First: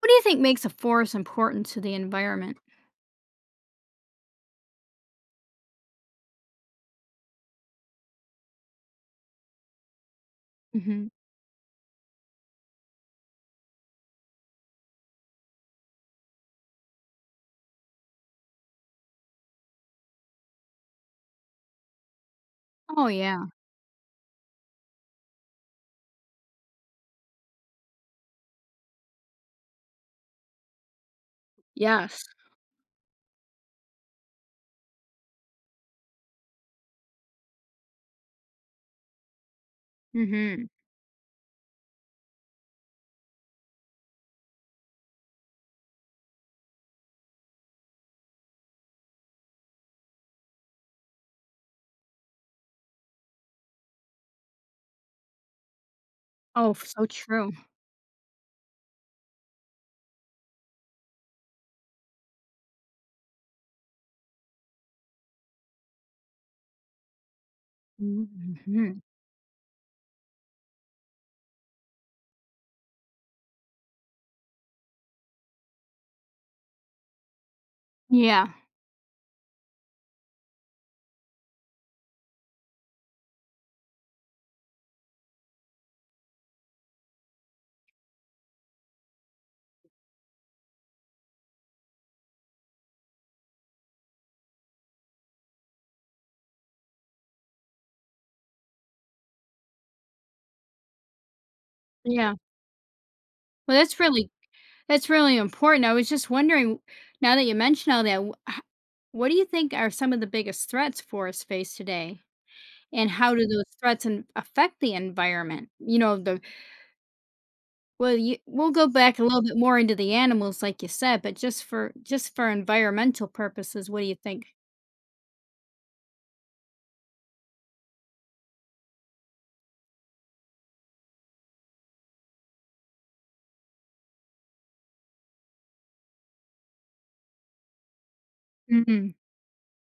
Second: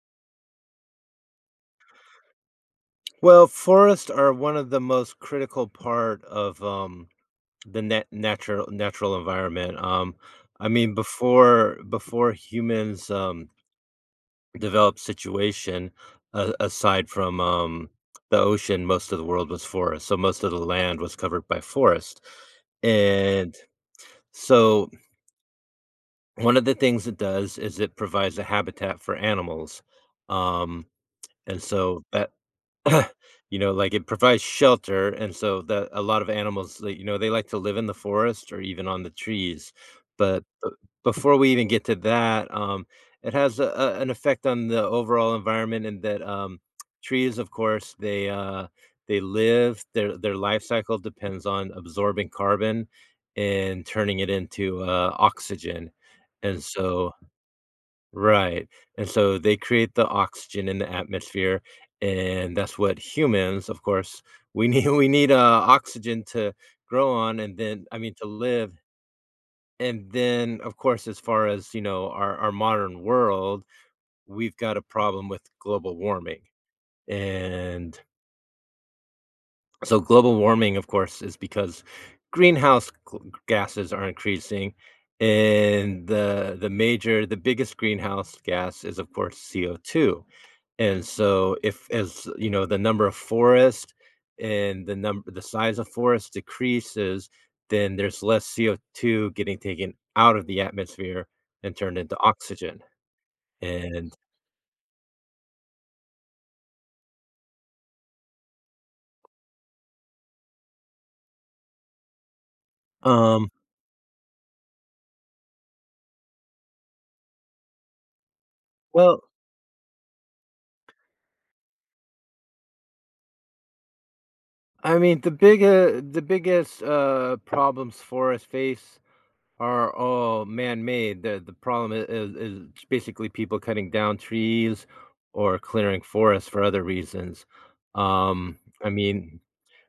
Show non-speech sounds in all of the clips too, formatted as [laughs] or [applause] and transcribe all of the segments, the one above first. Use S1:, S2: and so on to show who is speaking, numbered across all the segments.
S1: What do you think makes a forest important to the environment?
S2: Well, forests are one of the most critical part of the net natural natural environment. I mean,
S1: Mhm.
S2: before humans developed situation, aside from the ocean, most of the world was forest. So most of the land was covered by forest,
S1: Oh, yeah.
S2: and so one of the things it does is it provides a habitat for animals. Um, and so
S1: Yes.
S2: that [clears throat] it provides shelter, and so that a lot of animals, like, you know, they like to live in the forest or even on the trees, but
S1: Mhm.
S2: b before we even get to that, it has a an effect on the overall environment in that, trees, of course, they live their life cycle depends on absorbing carbon and turning it into, oxygen, and
S1: Oh, f so
S2: so
S1: true.
S2: Right, and so they create the oxygen in the atmosphere, and that's what humans, of course, we [laughs] need, oxygen to grow on and then I mean, to live,
S1: Mhm.
S2: and then, of course, as far as, you know, our modern world, we've got a problem with global warming, and
S1: Yeah.
S2: so global warming, of course, is because greenhouse gl gases are increasing, and the biggest greenhouse gas is, of course, CO2. And so if as, you know, the number of forest and the size of forest decreases, then there's less CO2 getting taken out of the atmosphere and turned into
S1: Yeah.
S2: oxygen.
S1: Well,
S2: And,
S1: that's really important. I was just wondering, now that you mention all that, wh h what do you think are some of the biggest threats forests face today? And how do
S2: um,
S1: those threats an affect the environment? The well, you we'll go back a
S2: well,
S1: little bit more into the animals like you said, but just for environmental purposes, what do you think?
S2: I mean, the biggest, problems forests face are all man-made. The problem I is basically people cutting down trees or clearing forests for other reasons. Um, I
S1: Mhm.
S2: mean,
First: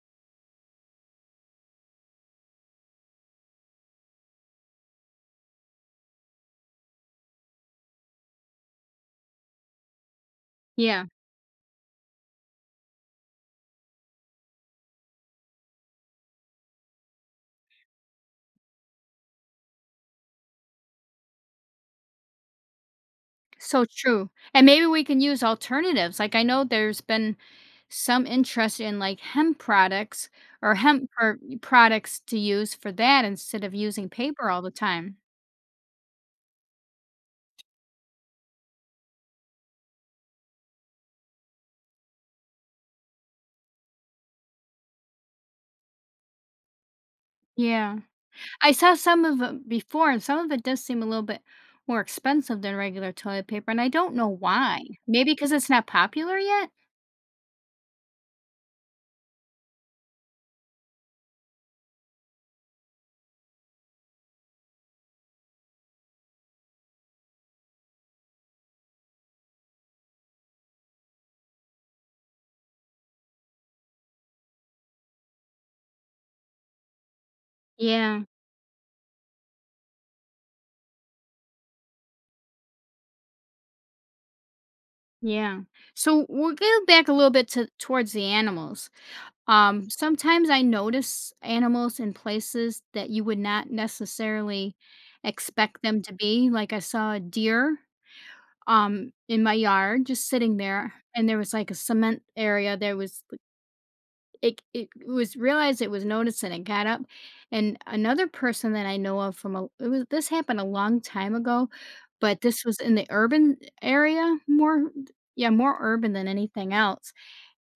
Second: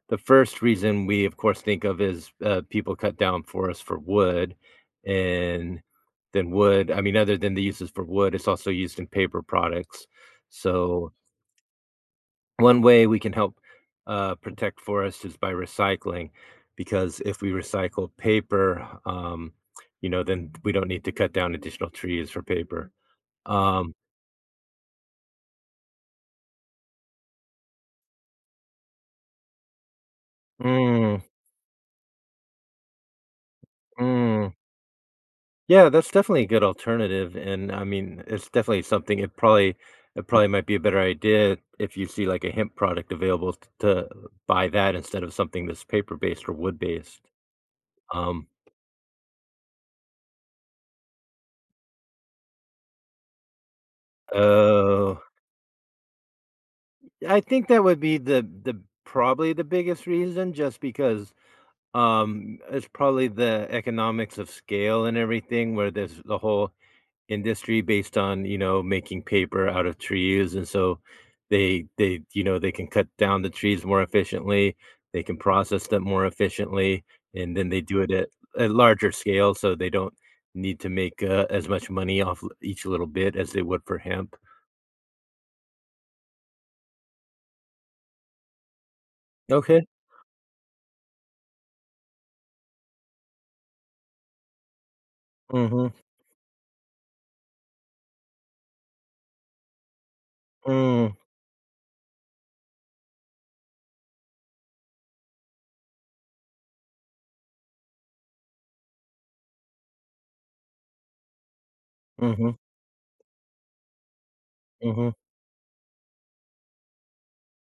S2: the first reason we, of course, think of is, people cut down forests for wood, and then wood I mean, other than the uses for wood, it's also used in paper products.
S1: Yeah.
S2: So, one way we can help, protect forests is by recycling, because if we recycle paper, you know, then we don't need to cut down additional trees for paper.
S1: So
S2: Um.
S1: true. And maybe we can use alternatives. Like I know there's been some interest in like hemp products or hemp
S2: Mm,
S1: or products to use for that instead of using paper
S2: mm.
S1: all the time.
S2: Yeah, that's definitely a good alternative, and I mean, it's definitely something. It probably might be a better idea if you see like a hemp product to buy that instead of something that's paper based or wood based.
S1: Yeah.
S2: Um,
S1: I saw some of it before, and some of it does seem a little bit more expensive than regular toilet paper, and I don't know why.
S2: oh,
S1: Maybe because it's not popular yet?
S2: I think that would be the probably the biggest reason, just because it's probably the economics of scale and everything, where there's the whole industry based on, you know, making paper out of trees, and so you know, they can cut down the trees more efficiently, they can process them more efficiently, and then they do it
S1: Yeah.
S2: at larger scale, so they don't need to make, as much money off l each little bit as they would for hemp.
S1: Yeah. So we'll go back a little bit to towards the animals.
S2: Okay.
S1: Sometimes I notice animals in places that you would not necessarily expect
S2: Mhm.
S1: them to be. Like I saw a deer in my yard just sitting there,
S2: Mm.
S1: and there was like a cement area. There was like, it was realized, it was noticed, and it got up. And another person that I know of, from a it was, this happened a long time ago, but
S2: Mhm.
S1: this was in the urban area, more
S2: Mhm.
S1: yeah, more urban than anything else.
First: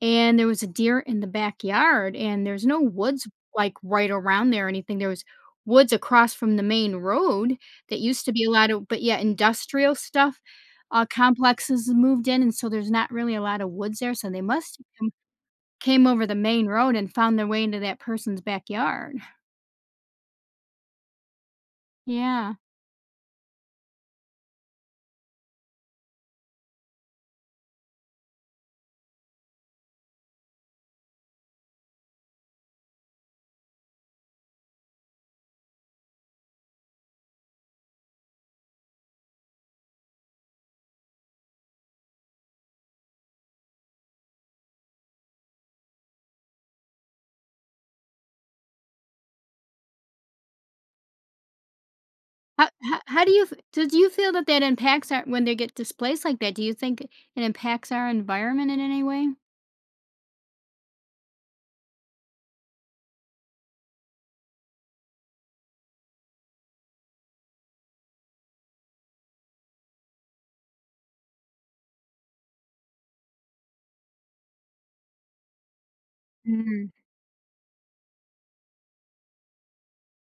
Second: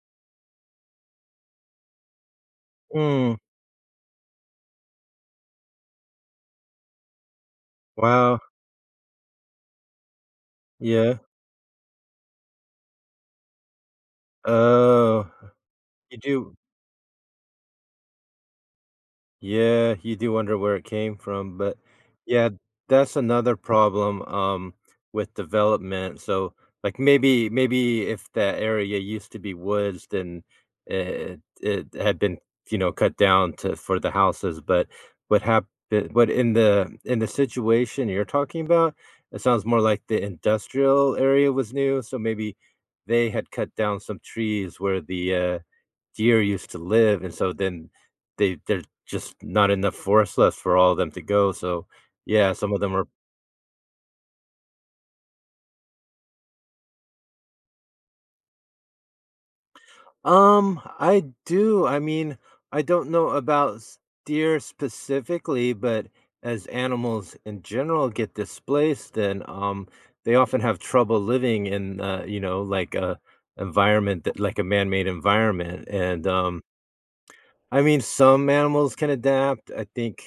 S1: And there was a deer in the backyard, and there's no woods,
S2: Mm.
S1: like, right around there or anything. There was woods across from the main road that used to
S2: Wow.
S1: be a lot of, but, yeah, industrial stuff,
S2: Yeah.
S1: complexes moved in, and so there's not really a lot of woods there, so they must have come-
S2: Oh.
S1: came
S2: You
S1: over the
S2: do
S1: main road and found their way into that person's backyard.
S2: Yeah, you do wonder where it came from, but yeah,
S1: Yeah.
S2: that's another problem with development. So like maybe if that area used to be woods, then it had been, you know, cut down to for the houses, but what happened what in the situation you're talking about, it sounds more like the industrial area was new, so maybe they had cut down some trees where the deer used to live, and so then they there's just not enough forest left for all of them to go, so, yeah,
S1: How
S2: some of them
S1: how
S2: are.
S1: how do you f do you feel that that impacts our, when they get displaced like that, do you think it impacts our environment in any way?
S2: I do, I mean, I don't know about s deer specifically, but as animals in general get displaced, then, they often have trouble living in, you know, like, a environment that like a man-made environment, and,
S1: Mm.
S2: I mean, some animals can adapt.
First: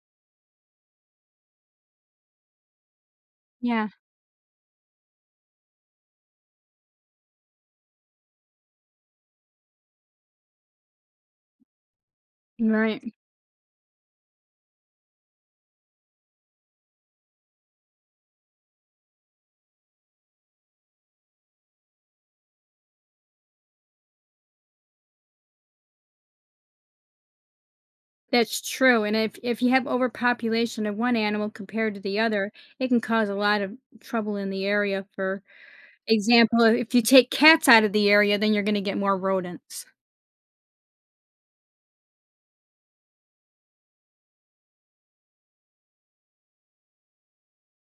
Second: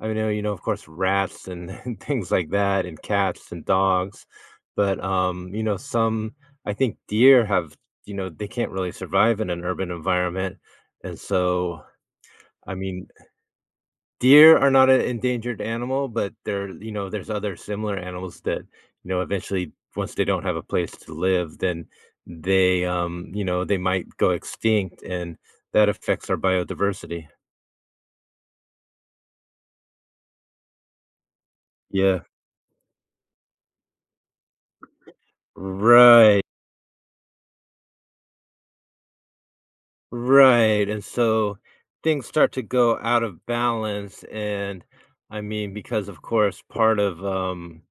S2: I know, you know, of course, rats and [laughs] and things like that, and cats and
S1: Yeah.
S2: dogs, but, you know, some I think deer have you know, they can't really survive in an urban environment, and so, I
S1: Right.
S2: mean, deer are not an endangered animal, but there you know, there's other similar animals that, you know, eventually, once they don't have a place to live, then they, you know, they might go extinct, and that affects our biodiversity.
S1: That's true. And if you have overpopulation of one animal compared to the
S2: Yeah.
S1: other, it can cause a lot of trouble in the area. For
S2: Right,
S1: example, if you take cats out of the area, then you're going to get more rodents.
S2: right, and so things start to go out of balance, and, I mean, because, of course,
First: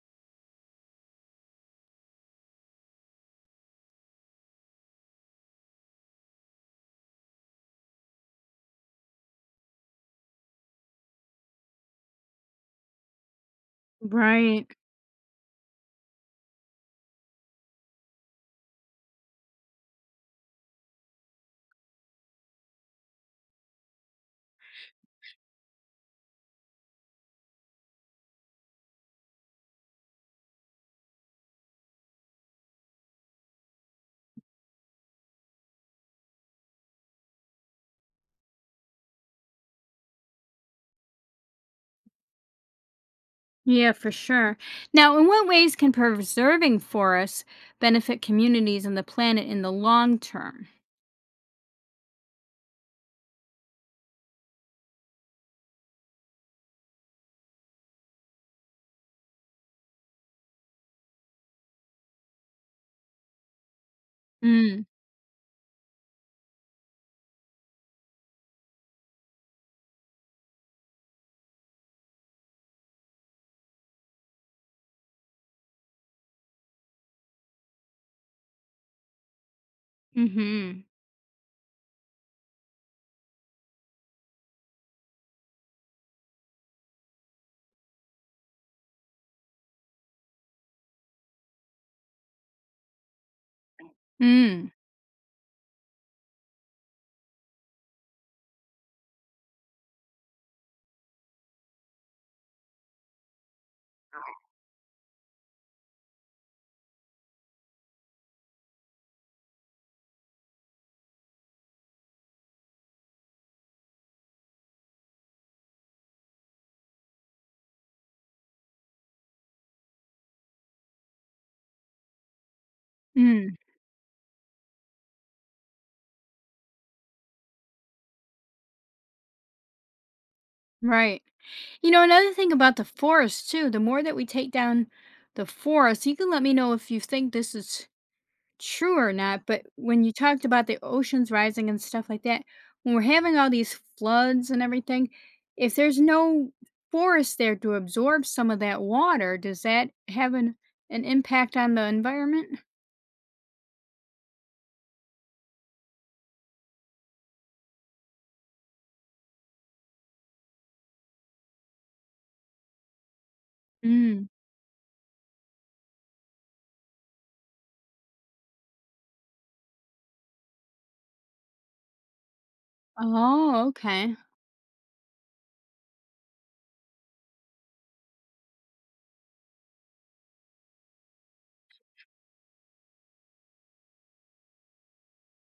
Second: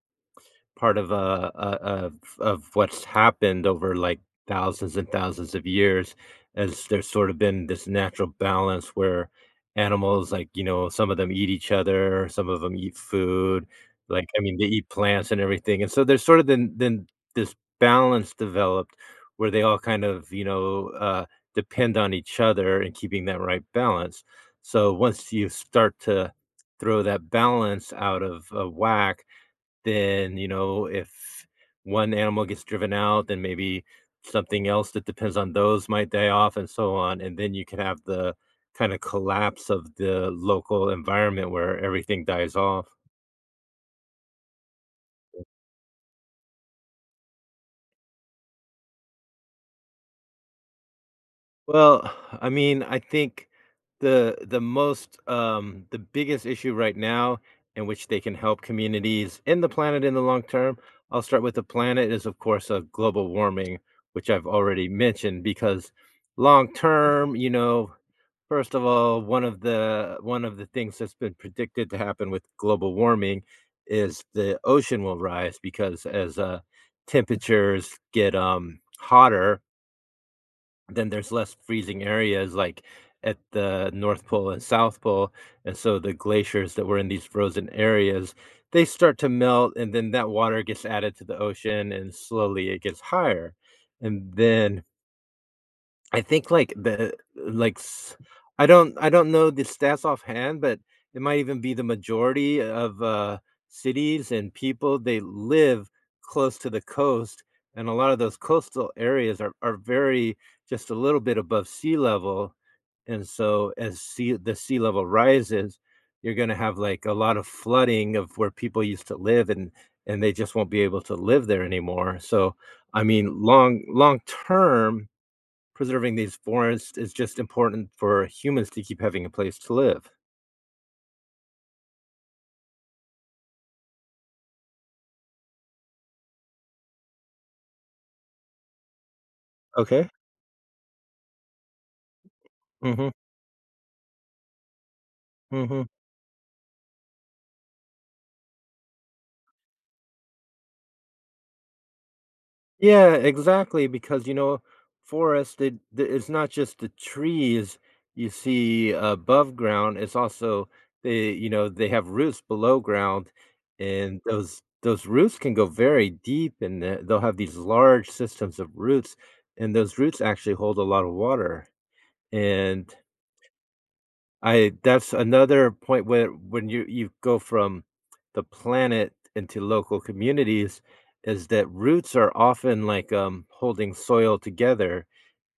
S2: part of what's happened over, like, thousands and thousands of years, as there's sort of been this natural balance where animals, like, you know, some of them eat each other, some of them eat food, like, I mean, they
S1: Right.
S2: eat plants and everything, and so there's sort of then this balance developed where they all kind of, you know, depend on each other and keeping that right balance. So once you start to throw that balance out of, whack, then, you know, if one animal gets driven out, then maybe something else that depends on those might die off and so on. And then you can have the kind of collapse of the local environment where everything dies off.
S1: Yeah, for sure. Now, in what ways can preserving forests benefit communities and the planet in the long term?
S2: Well, I mean, I think the most the biggest issue right now in which they can help communities and the planet in the long term, I'll start with the planet is of course a global warming, which I've
S1: Mm.
S2: already mentioned because long term, you know, first of all, one of the things that's been predicted to happen with global warming is the ocean will rise because as, temperatures get, hotter,
S1: Mm-hmm.
S2: then there's less freezing areas, like, at the North Pole and South Pole, and so the glaciers that were in these frozen areas, they start to melt, and then that water gets added to the ocean, and slowly it gets higher, and
S1: Mm.
S2: then I think, like, the like, s I don't know the stats offhand, but it might even be the majority of, cities and people, they live close to the coast, and a lot of those coastal areas are very just a little bit above sea level, and so as sea the sea level rises, you're gonna have, like, a lot of flooding of where people used to live, and they just won't be able to live there anymore, so, I mean,
S1: Mm.
S2: long term, preserving these forests is just important for humans to keep having a place to live.
S1: Right. You know, another thing about the forest, too, the more that we take down the forest, you can let me know if you think this is true or not, but when
S2: Okay.
S1: you talked about the oceans rising and stuff like that, when we're
S2: Mhm,
S1: having all these floods and everything, if
S2: mhm.
S1: there's no forest there to absorb some of that water, does that have an impact on the environment?
S2: Yeah, exactly, because, you know, forest, it's not just the trees you see above ground, it's also they you know, they have roots below ground, and
S1: Mm.
S2: those roots can go very deep, and they'll have these large systems of roots, and those roots actually hold a lot of water, and
S1: Oh, okay.
S2: I that's another point where when you go from the planet into local communities is that roots are often like, holding soil together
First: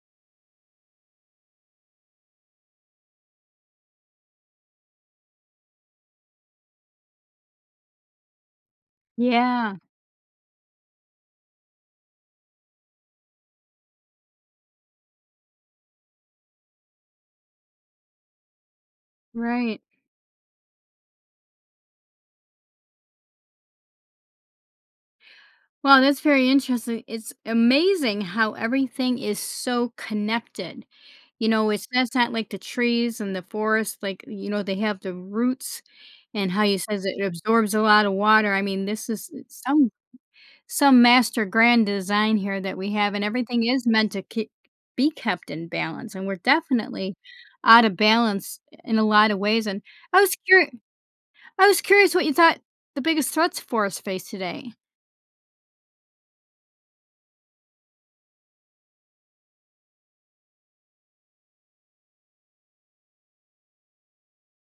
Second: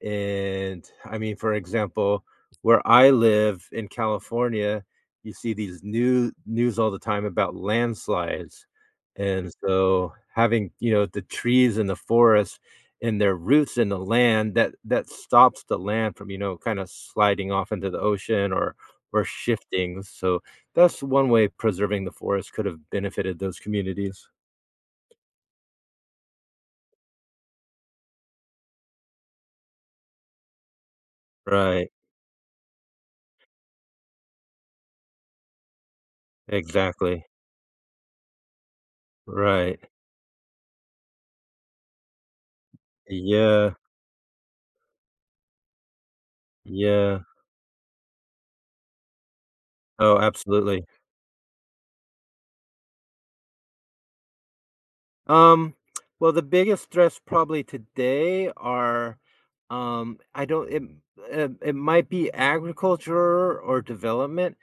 S2: and I mean, for example, where I live in California, you see these new news all the time about landslides. And
S1: Yeah,
S2: so having, you know, the trees and the forest and their roots in the land that that stops the land from, you know, kind of sliding off into the ocean or
S1: right.
S2: shifting. So that's one way preserving the forest could have benefited those communities.
S1: Wow, that's very interesting. It's amazing how everything is so connected. You know, it's
S2: Right.
S1: that's not like the trees and the forest, like, you know, they have the roots, and how you says it
S2: Exactly.
S1: absorbs a lot of water. I mean, this is
S2: Right.
S1: some master grand design here that we have, and everything
S2: Yeah.
S1: is meant to keep be kept in balance, and we're definitely
S2: Yeah.
S1: out of balance in a lot of ways. And
S2: Oh,
S1: I was curious.
S2: absolutely.
S1: I was curious what you thought the biggest threats forests face today.
S2: Um, well, the biggest threats probably today are, I don't, it might be agriculture or development.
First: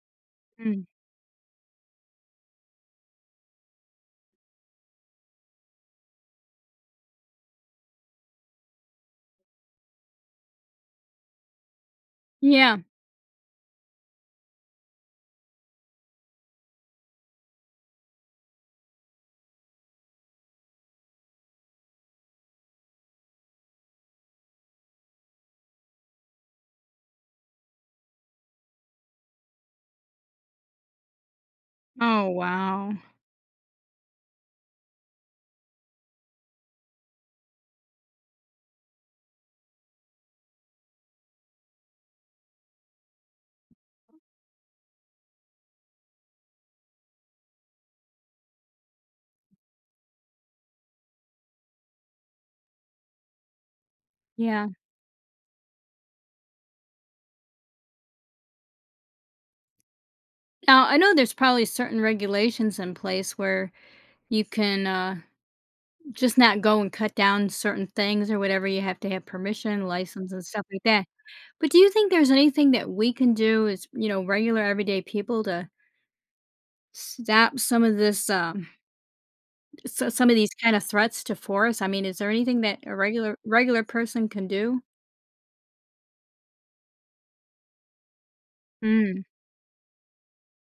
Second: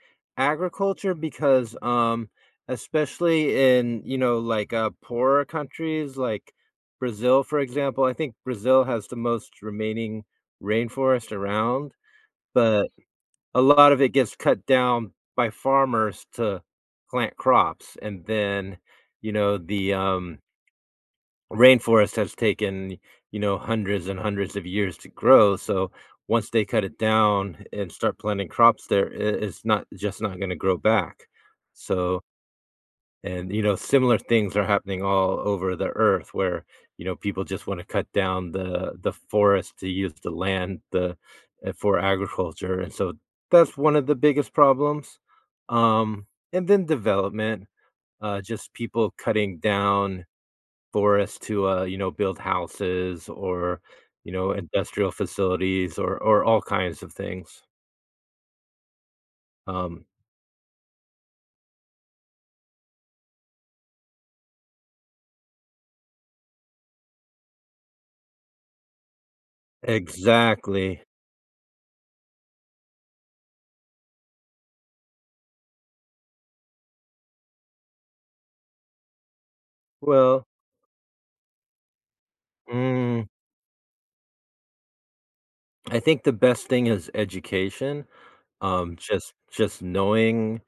S1: Mm.
S2: Agriculture, because, especially in, you know, like poorer countries like Brazil, for example, I think Brazil has the most remaining rainforest around,
S1: Yeah.
S2: but a lot of it gets cut down by farmers to plant crops. And then, you know, rainforest has taken, you know, hundreds and hundreds of years to grow. So once they cut it down and start planting crops there, it's not just not going to grow back. So,
S1: Oh, wow.
S2: and you know, similar things are happening all over the earth where, you know, people just want to cut down the forest to use the land the for agriculture. And so that's one of the biggest problems. Um, and then development, just people cutting down forests to, you know, build houses or, you know,
S1: Yeah.
S2: industrial facilities or all kinds of things. Um.
S1: Now, I know there's probably certain regulations in place where you can, just not go and cut down certain things or whatever, you have to have permission, license, and stuff like
S2: Exactly.
S1: that. But do you think there's anything that we can do as, you know, regular everyday people to stop some of this, some of
S2: Well,
S1: these kind of threats to forests? I mean, is there anything that a
S2: mm,
S1: regular person can do?
S2: I think the best thing is education.
S1: Mm.
S2: Just knowing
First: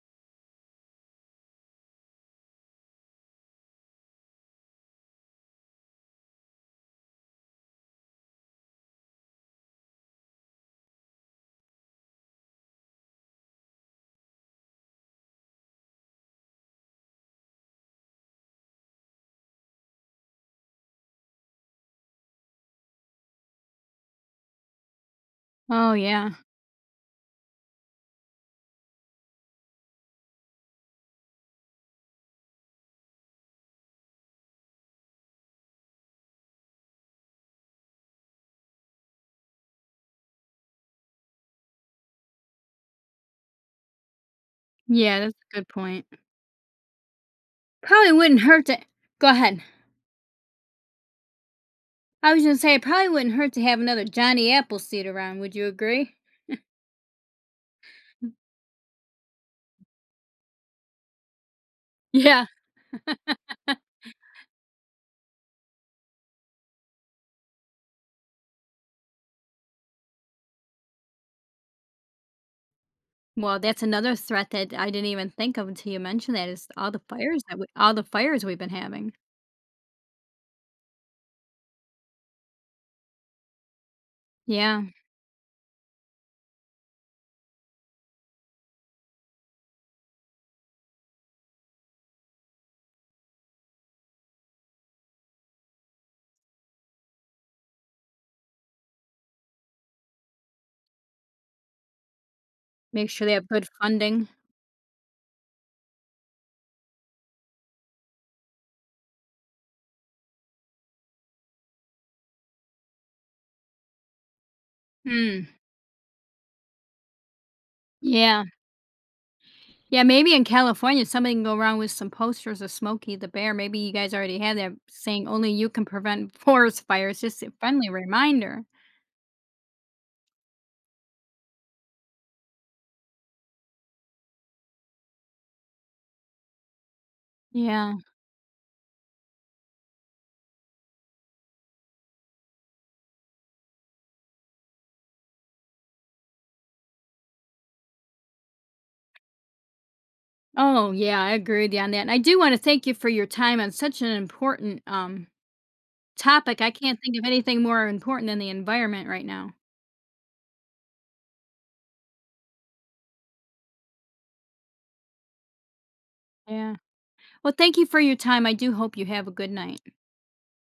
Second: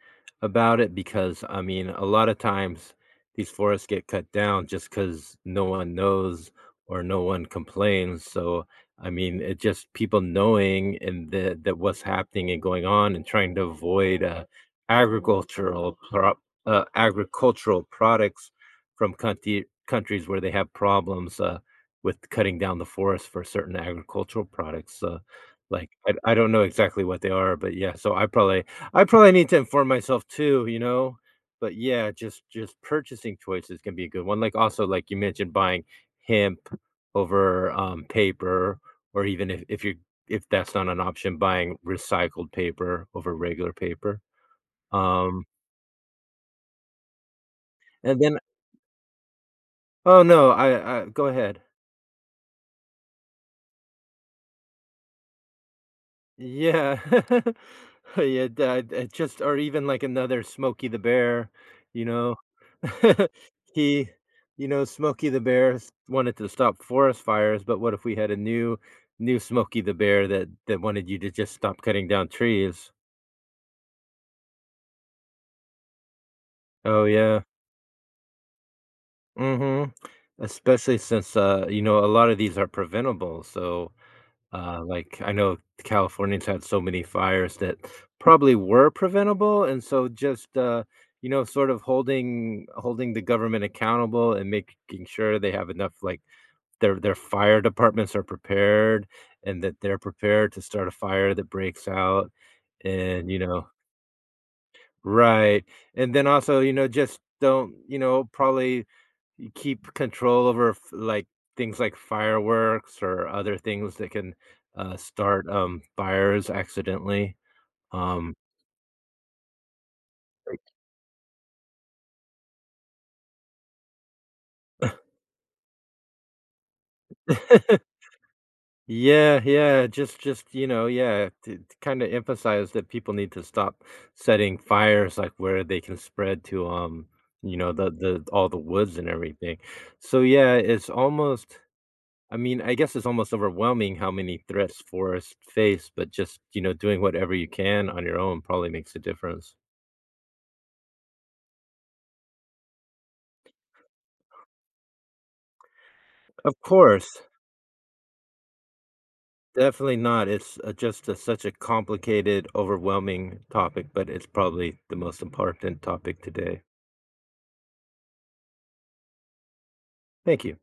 S2: about it because, I mean, a lot of times these forests get cut down just because no one knows or no one complains, so, I mean, it just people knowing and that that what's happening and going on and trying to avoid, agricultural prop agricultural products from country countries where they have problems, with cutting down the forest for certain agricultural products, so like,
S1: Oh,
S2: I
S1: yeah.
S2: don't know exactly what they are, but yeah, so I probably need to inform myself too, you know? But yeah, just purchasing choices can be a good one. Like, also, like you mentioned, buying hemp over, paper, or even if you if that's not an option, buying recycled paper over regular paper.
S1: Yeah, that's
S2: Um,
S1: a good point. Probably
S2: and then
S1: wouldn't hurt to Go ahead.
S2: Oh, no, I go ahead.
S1: I was gonna say it probably wouldn't hurt to have another Johnny Appleseed around, would you agree?
S2: Yeah. [laughs] Yeah,
S1: [laughs]
S2: that that just or even, like, another Smokey the Bear, you know?
S1: Yeah.
S2: [laughs] He you know, Smokey the Bear s wanted to stop forest fires, but what if we had a new Smokey the Bear that that wanted you to just stop cutting down trees?
S1: Well, that's another threat that I didn't even think of until you mentioned that is all the
S2: Oh, yeah.
S1: fires that we all the fires we've been having.
S2: Mhm. Especially since, you know, a lot of these are preventable, so
S1: Yeah,
S2: like, I know California's had so many fires that probably were preventable, and so just, you know, sort of holding the government accountable and making sure they have enough, like, their fire departments are prepared and that they're prepared to start a fire that breaks out
S1: make sure
S2: and,
S1: they
S2: you
S1: have
S2: know
S1: good funding.
S2: Right, and then also, you know, just don't, you know, probably you keep control over f like, things like fireworks or other things that can,
S1: Mm,
S2: start, fires accidentally, um.
S1: yeah. Yeah, maybe in California, something can go wrong with some posters of Smokey the Bear. Maybe you guys already have that saying only you can prevent [laughs] forest fires. Just a friendly
S2: [laughs]
S1: reminder.
S2: Yeah, yeah, just, you know, yeah, to kinda emphasize that people need to stop setting fires, like, where they can spread to, you know,
S1: Yeah.
S2: the all the woods and everything. So, yeah, it's almost I mean, I guess it's almost overwhelming how many threats forests face, but just, you know, doing whatever you can on your own probably makes a difference.
S1: Oh, yeah, I agree with you on that. And I do want to thank you for your time on such an important
S2: Of
S1: topic. I can't think
S2: course,
S1: of anything more important than the environment right now.
S2: definitely not. It's just a, such a complicated, overwhelming topic, but it's probably the most important topic today.
S1: Yeah. Well, thank you for your time. I do hope you have a good night.
S2: Thank you.